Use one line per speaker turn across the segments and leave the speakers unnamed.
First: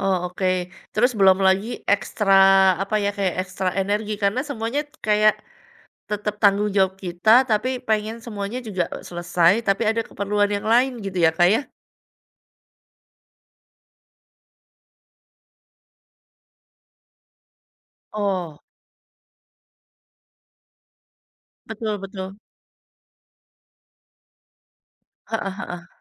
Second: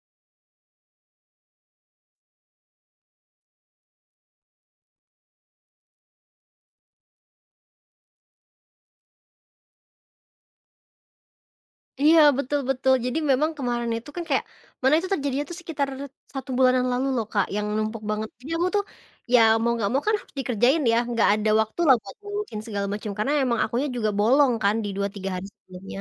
Oh, oke. Terus belum lagi ekstra apa ya, kayak ekstra energi karena semuanya kayak tetep tanggung jawab kita, tapi pengen semuanya juga selesai, tapi ada keperluan yang lain, gitu ya, Kak, ya?
Iya, betul betul. Jadi memang kemarin itu kan kayak mana itu terjadinya tuh sekitar 1 bulanan lalu loh Kak, yang numpuk banget. Jadi
Oh.
aku tuh, ya mau nggak mau kan harus dikerjain ya, nggak ada waktu lah
Betul
buat
betul.
ngurusin segala macem, karena emang akunya juga bolong kan di 2, 3 hari
Heeh heeh.
sebelumnya.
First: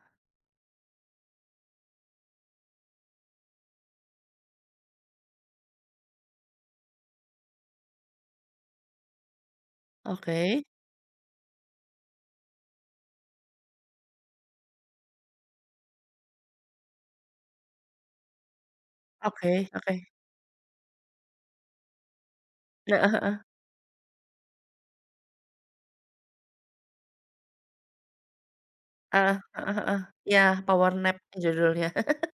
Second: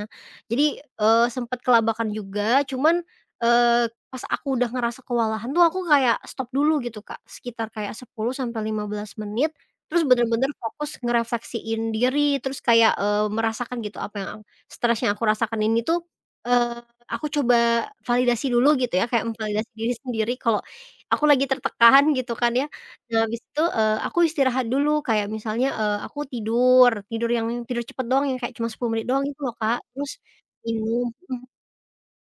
Jadi, eee, sempat kelabakan juga, cuman, eee, pas aku udah ngerasa kewalahan tuh aku kayak stop dulu gitu, Kak. Sekitar kayak 10 sampai 15 menit, terus bener-bener
Oke.
fokus ngerefleksiin diri. Terus kayak, eee, merasakan gitu apa yang a stres yang aku rasakan ini tuh, eee, aku coba validasi dulu gitu ya, kayak
Oke
memvalidasi diri
oke.
sendiri kalau aku lagi tertekan, gitu kan ya.
Heeh
Nah abis
heeh.
itu, eee, aku istirahat dulu, kayak misalnya, eee, aku tidur, tidur yang tidur cepet doang ya kayak cuma 10 menit doang
Eh,
itu loh
heeh
Kak.
heeh,
Terus,
ya,
ini
power nap
hmm.
judulnya.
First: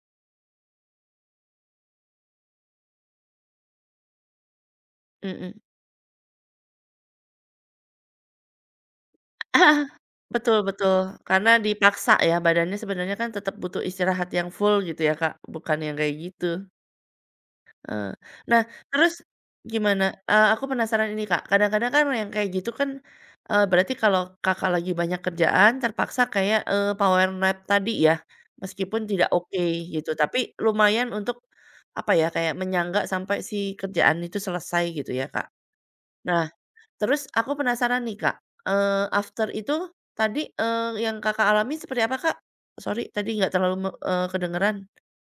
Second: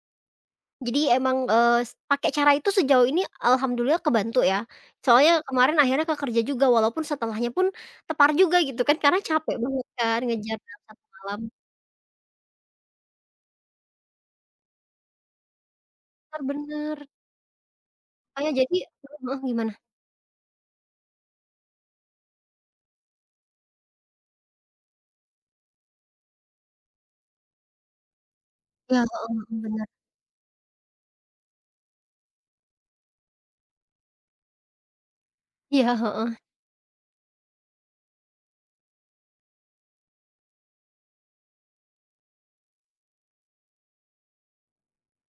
Jadi emang, eee, s pakai cara itu sejauh ini, eee, Alhamdulillah kebantu ya. Soalnya
Hmm.
kemarin akhirnya ke kerja juga walaupun setelahnya pun tepar juga gitu kan, karena capek
Ah,
banget kan
betul
ngejar dalam
betul,
1 malam.
karena dipaksa ya badannya sebenernya kan tetep butuh istirahat yang full, gitu ya Kak, bukan yang kayak
Ter
gitu.
benar.
Eh.
Oh, ya,
Nah
jadi
terus
heeh heeh gimana?
gimana? Eee, aku penasaran ini Kak, kadang-kadang kan yang kayak gitu kan, eee, berarti kalau Kakak lagi banyak kerjaan terpaksa kayak, eee, power nap tadi ya?
Iya,
Meskipun
heeh
tidak
heeh,
oke,
bener.
gitu. Tapi lumayan untuk apa ya, kayak menyangga sampai si kerjaan itu selesai, gitu ya Kak.
Iya, heeh.
Nah, terus aku penasaran nih Kak, eee, after itu tadi, eee, yang Kakak alami seperti apa Kak? Sorry, tadi nggak terlalu me eee, kedengeran.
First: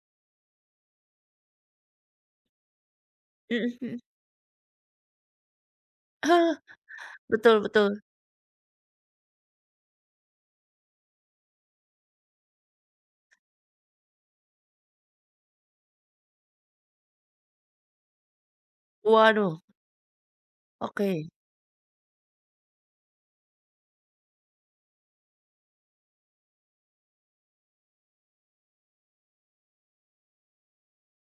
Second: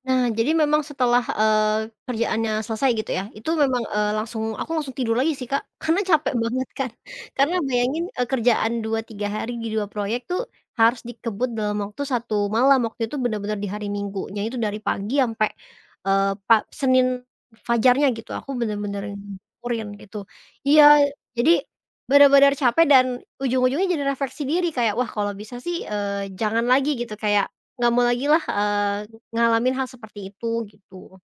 Nah, jadi memang setelah, eee, kerjaannya selesai gitu ya, itu
Hmm
memang,
hmm.
eee, langsung aku langsung tidur lagi sih, Kak. Karena capek banget kan, karena
Betul betul.
bayangin, eee, kerjaan 2, 3 hari di 2 proyek tuh harus dikebut dalam waktu 1 malam. Waktu itu bener-bener di hari Minggunya itu dari pagi sampai, eee, pa Senin fajarnya gitu, aku bener-bener yang
Waduh.
kurin gitu. Iya,
Oke.
jadi bener-bener capek dan ujung-ujungnya jadi refleksi diri kayak, wah kalau bisa sih, eee, jangan lagi gitu kayak, nggak mau lagi lah, eee, ngalamin hal seperti itu, gitu.